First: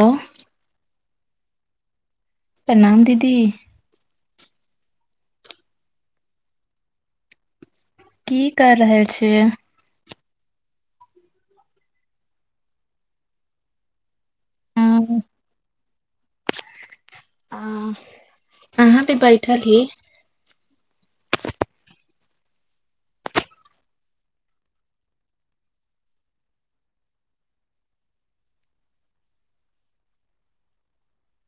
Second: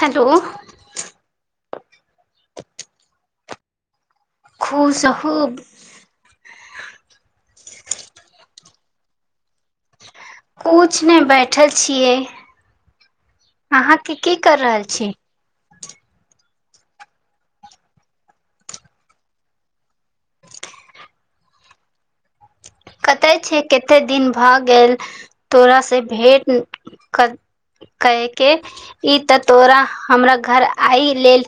hello प्रणाम दीदी खूश खूब की कर रहल छियै कुछ नहि बैठल छियै अहाँके कि की कर रहल छी आ अहा भी बैठल ही कते छै कते दिन भए गेल तोरा से भेट कर कहयके ई तऽ तोरा हमरा घर आइ लेल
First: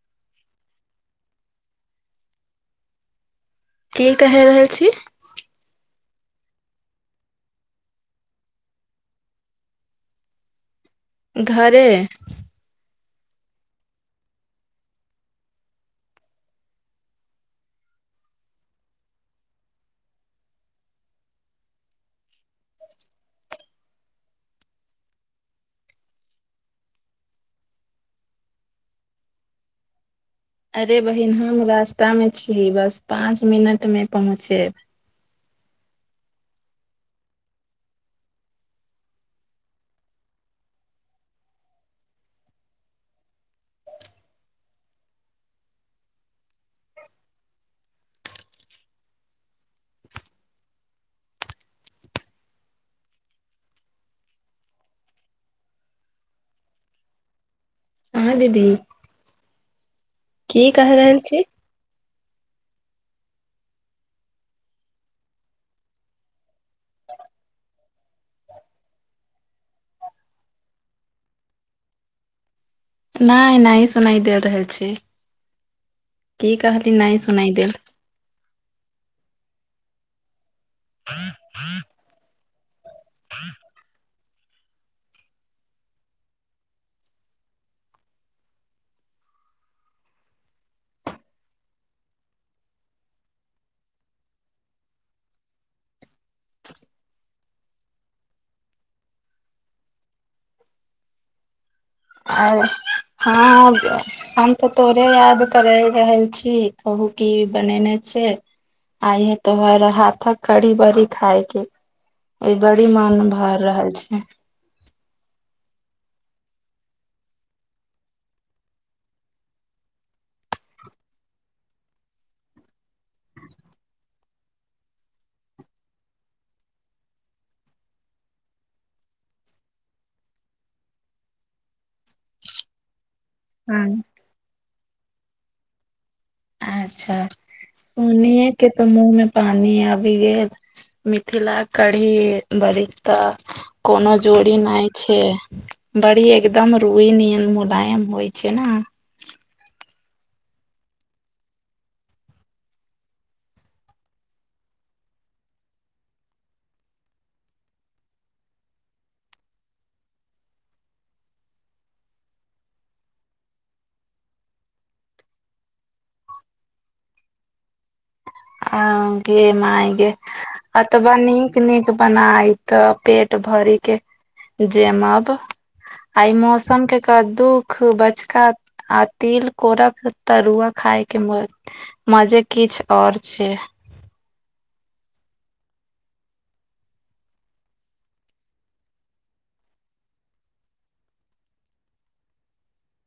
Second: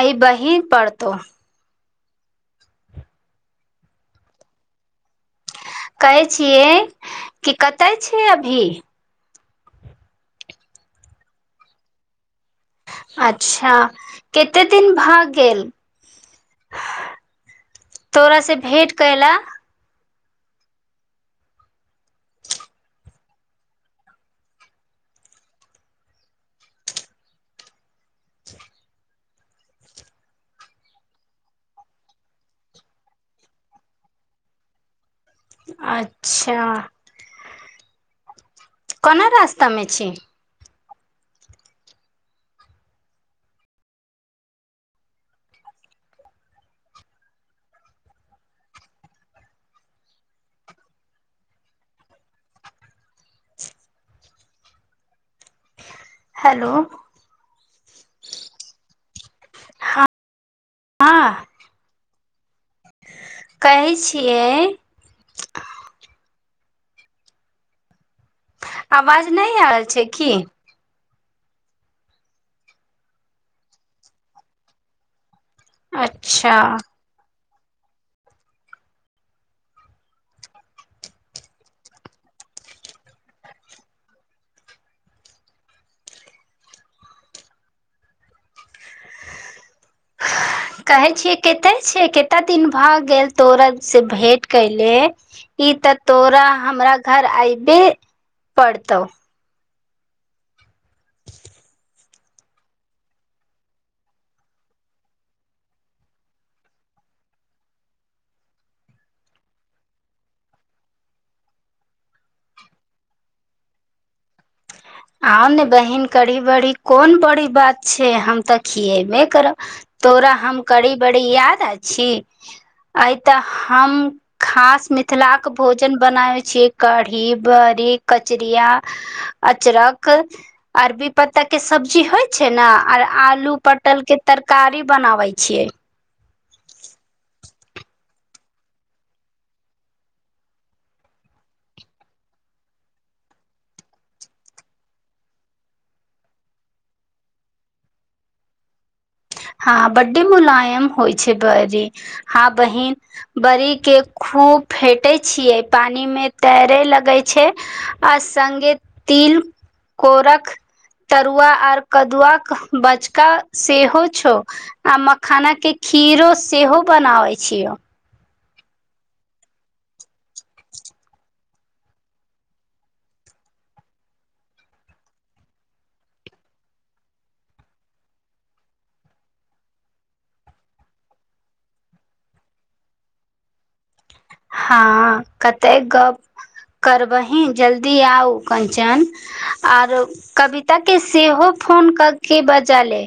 आइ बहिन पड़तौ की कहि रहल छी कहै छियै कि कतय छी अभी घरे अच्छा कते दिन भ गेल [inaudible] तोरा सँ भेंट करैला अरे बहिन हम रास्ता मे छी बस पाँच मिनट मे पहुँचेब अच्छा कोना रास्ता मे छीही हेलो हँ दीदी की कहि रहल छी हँ कहै छियै [inaudible] आवाज नहि आयल छै की नहि नहि सुनाइ देेल रहै छै [inaudible] की अच्छा कहली नहि सुना देेल [unintelligible] कहै छियै कते छ कतेक दिन भऽ गेल तोरत से भेंट कयले ई तऽ तोरा हमरा घर अयबे पड़तौ आर हँ [inaudible] हम तऽ तोरे याद करय रहल छी कहू की बनेने छियै आइ ये तोहर हाथक कड़ी बड़ी खाायके एहि बड़ी मन भ रहल छै आउ ने बहिन करी बड़ी कोन बड़ी बात छै हम तऽ खियेबै करब तोरा हम करड़ी बड़ी याद अ छी अ तऽ हम खास मिथिलाक के भोजन बनाबे छीयै कढ़ी बड़ी कचरिया [inaudible] अचरक अरबी पत्ता के सब्जी होइ छै ने आर आलू हाँ पटल के तरकारी बनाबै छियै अच्छा सुने के त मुँह मे पानी आबि गेल मिथिला कढ़ी बड़ी तऽ कोनो जोड़ी नहि छै बड़ी एकदम रूइ न मुलायम होइ छै न हँ बड्डे मुलायम होइ छै बरी हँ बहिन बड़ी के खूब फेटे छियै पानी में तैरे लगै छै आ सङगे तिल कोरक तरुआ आर कदुआ के बचका सेहो छौ आ मखाना के खीरो सेहो बनावै छियो हँ गे मायके अतबा नीक नीक बनाय त पेट भर के जेमब आ ई मौसम के क दुख बचका आ तिल कोरक तरुआ खायके म मजे किछु आओऔर छै हँ कते गप करबही जल्दी आउ कंचन आर कविता के सेहो फोन कऽ के बजाले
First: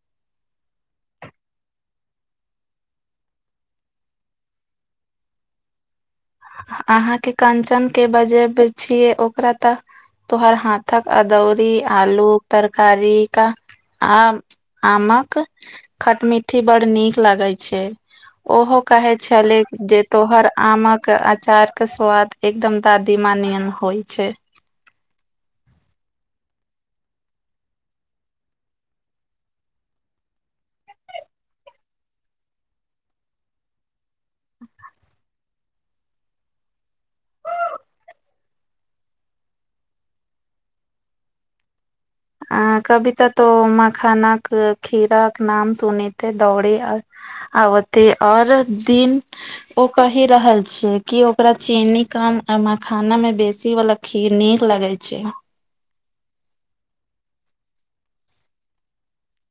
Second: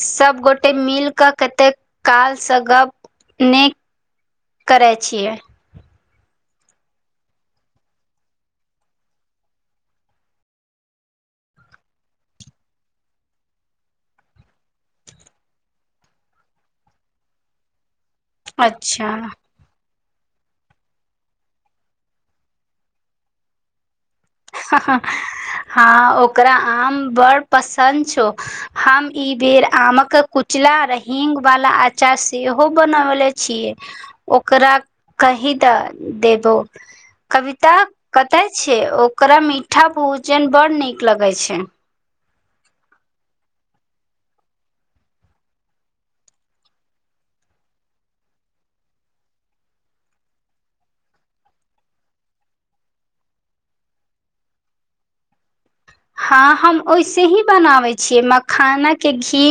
सबगोटे मिल कऽ कते काल स गप नेक करै छियै अहाँके कंचन के बजेब छियै ओकरा तऽ तो हर हाथ तक अदौरी आलू तरकारी का आ आमक खटमिट्ठी ब् नीक लागै छै ओहो कहै अच्छा छले जे तोहर आमक कऽ अचार केँ स्वाद एकदम दादी माँ नियन होइ छै हँ ओकरा आम बड़ पसन छौ हम ई बेर आमक कुचला र हींग वाला आचार सेहो बनौले छियै ओकरा कही दऽ देबो कविता कतै छै ओकरा मीठा भोजन बड़ नीक लगै छै अ कविता तो मखानाक खीर कऽ के नाम सुनेते दौड़े आ आबते आओर दिन ओ कहि रहल छैयै कि ओकरा चीनी काम मखाना मे बेसी वला खीर नीक लगै छै हँ हम ओैसे ही बनाबै छियै मखानके घी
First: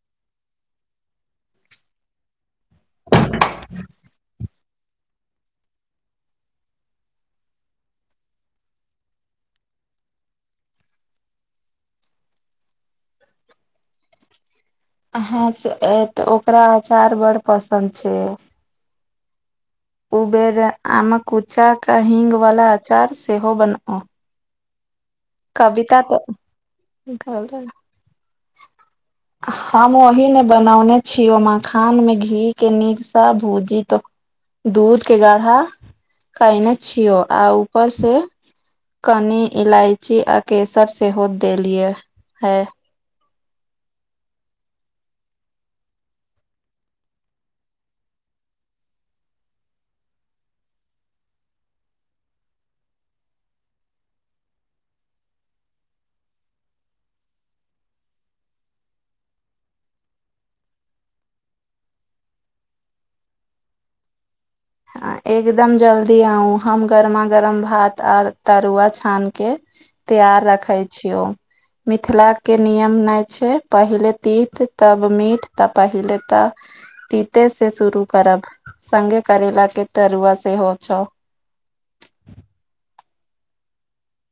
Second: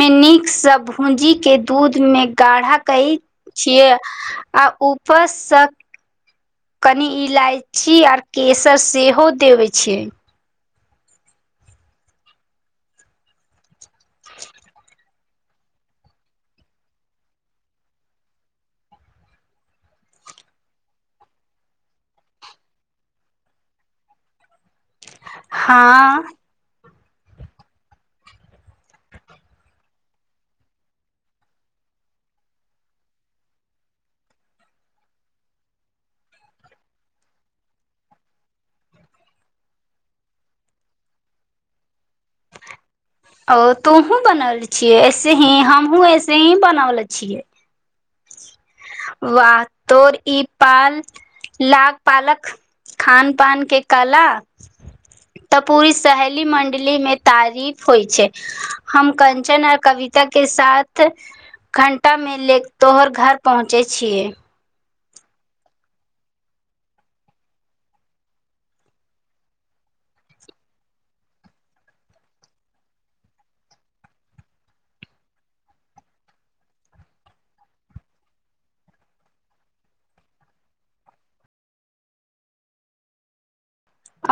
मे नीकसँ भूजी के दूध मे गाढ़ा कै छियै आ उप स कनि इलायची आर केसर सेहो देबै छियै [inaudible] [inaudible] ह से तऽ ओकरा अचार बड़ पसन्द छै उबेरे आमकुचाके हीङ्गवला अचार सेहो बनाउ कविता हँ तऽ कह हम ओही ने बनौने छियों ओ मखान मे घी के नीक सँ भूजित दूध के गाढ़ा कयने छियो आ ऊपर से कनी इलायची आ केसर सेहो देलियए है ओ तोहुँं बनौले छियै ऐसे ही हमहुं ऐसे ही बनौले छियै वाह तोर ई पाल लाग पालक खान पान के काला तऽ पूरी सहेली मंडली में तारीफ होय छै हम कञ्चन आ कवित के साथ घंटामे लेखतोर घर पर पहुँचै छियै एकदम जल्दी आउ हम गरमा गरम भात आर तरुआ छानि के तैयार रखै छियौ मिथिलाके नियम नहि छै पहिले तीत तब मीठ तऽ पहिले तऽ तीते से शुरू करब सगे करैला केँ तरुआ से हो छौअ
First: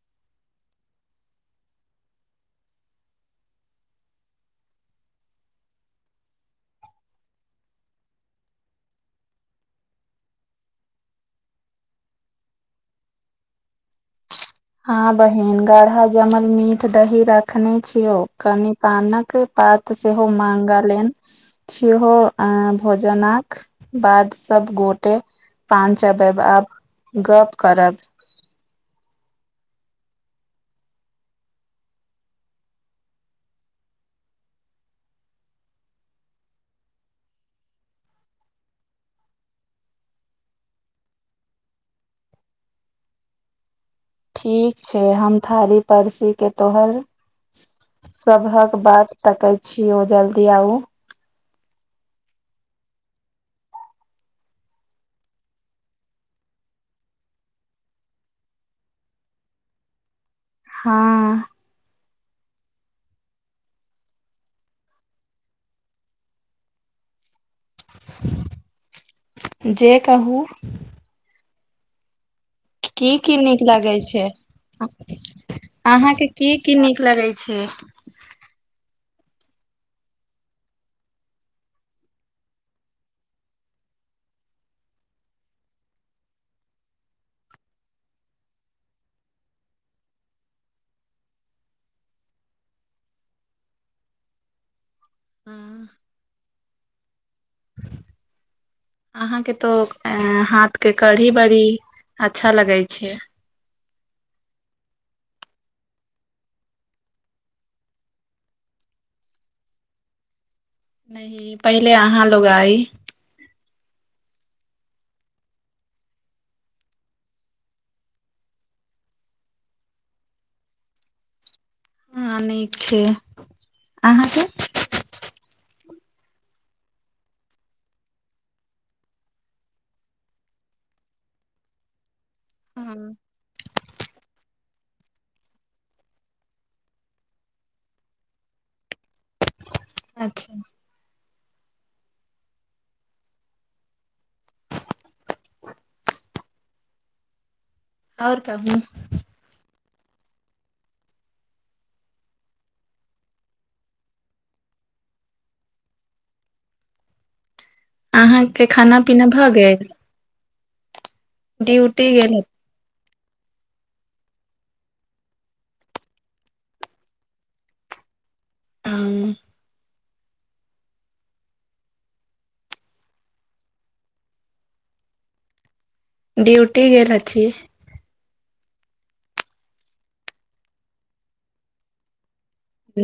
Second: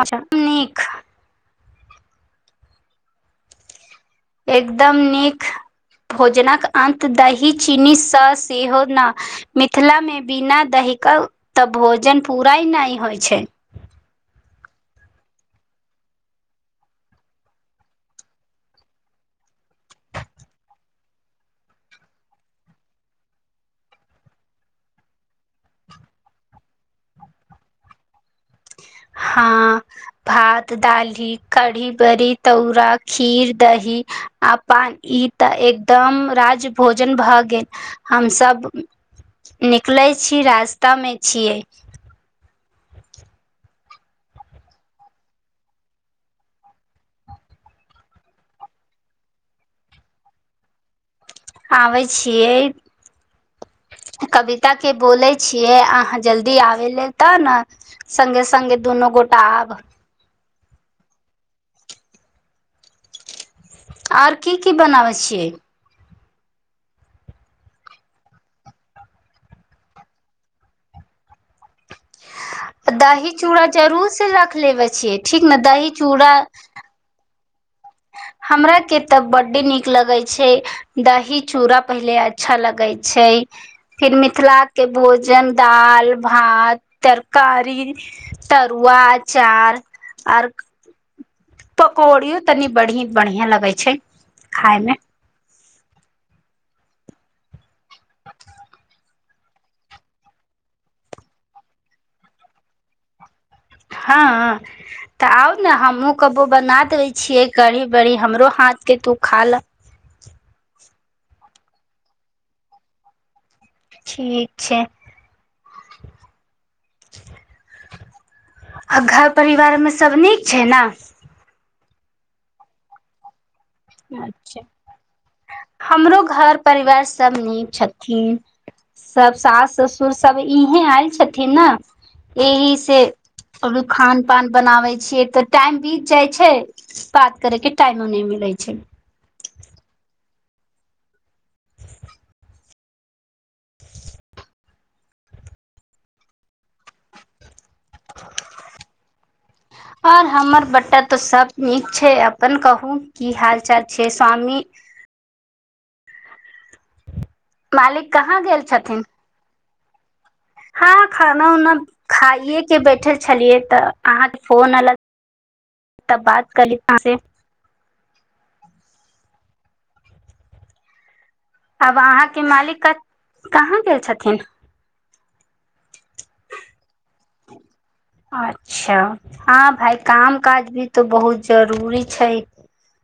अच्छा नीक एकदम नीक भोजनक अन्त दही चीनीसँ सेहो न मिथिला में बिना दहि क तऽ भोजन पूरा नहि होइ छै हँ बहिन गढ़ा जमल मीठ दही रखने छियौ कनि पानक पात सेहो मांगलानि सेहो अ भोजनाक बाद सब गोटे पान चब आब गप करब हँ भात दालीही कढ़ी बड़ी तौरा खीर दही अपन ई तऽ एकदम राज भोजन भए गेल हमसभ निकलै छी रास्तामे छियै ठीक छै हम थारी परिसीके तोहर सभक बात तकै छियौ जल्दी आउ खाबै छियै कविता के बोलै छियै अहाँ जल्दी आबै लेल तऽ न सङगे सङगे दुनो गोटाब हँ आर की की बनाबै छियै जे कहू [inaudible] की दही की नीक चूड़ा लगै जरूर छै से रख लेबे छियै ठीक ने दही अहाँके चूड़ा की की नीक लगै छै हमरा के तऽ बड्डे नीक लगे छै दही चूड़ा पहिले अच्छा लगै छै फिर मिथिला के भोजन दाल भात तरकारी तरुआ आचार आर पकौड़ियो तनि बढ़ी बढ़ियां लगे छै खाय मे हँ [unintelligible] अहां के तो हाथ के कढ़ी बड़ी अच्छा लगे छै हँ तऽ आउ ने हमहहुँ कबो बना दै छियै कड़ी बड़ी हमरो हाथ के तू खा ल नैहि पहिले अहाँ लोगा आइ ठीक छै आ घर परिवार मे सब नीक छै न आहँ नीक छी [unintelligible] हमरो घर परिवार सब नीक छथिन सब सास ससुर सब इहें आयल छथिन ने एहि हँ से अभी खान पान बनाबे छियै तऽ टाइम बीत जाइ छै पात करैके टाइमो नै मिलै छै अच्छा [inaudible] [inaudible] आओर केहु आओर हमर बटा तो सब नीक छै अपन कहू की हाल चाल छै स्वामी मालिक कहाँ गेल अहाँके खाना छथिन पीना भऽ गेल हँ खाना उना ड्यूटी गेल खाइए बैठल छलियै तऽ अहाँके फोन एल तऽ बात क [unintelligible] आ आब अहाँकेऊ मालिक कहाँ गेल छथिन डियुटी गेल हेथी अच्छा हँ भाइ काम काज भी तऽ बहुत जरूरी छै हु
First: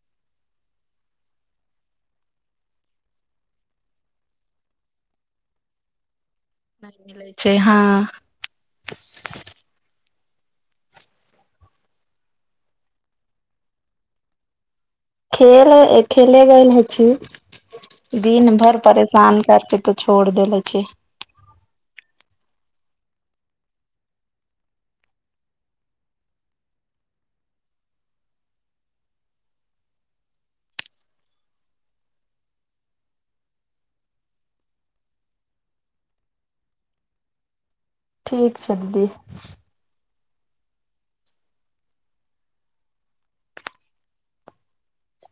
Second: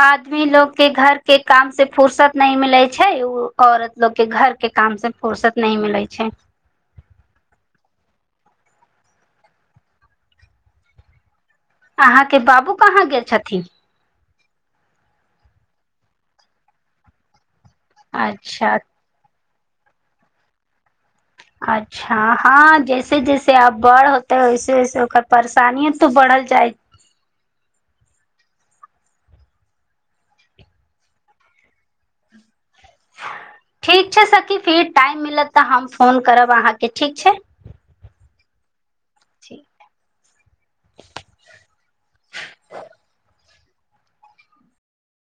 आदमी लोग के घर के काम से फुर्सत न मिले छै ओ औरत लोग के घर के काम से फुुरसत नहि मिलै छै नहि मिले छै हँ अहाँके बाबू कहाँ गेल छथिन खेल खेले गेल छी दिन अच्छा भरि परेश सान करके तऽ छोड़ देले छै अच्छा ह हँ जैसे जैसे आब बढ़ होतेै वैसे वैसे ओकर परेशानिय तो बढ़ल जाइ ठीक छै सखी फेर टाइम मिलत तऽ हम फोन करब अहाँके ठीक छै ठीक छै दीदी ठीक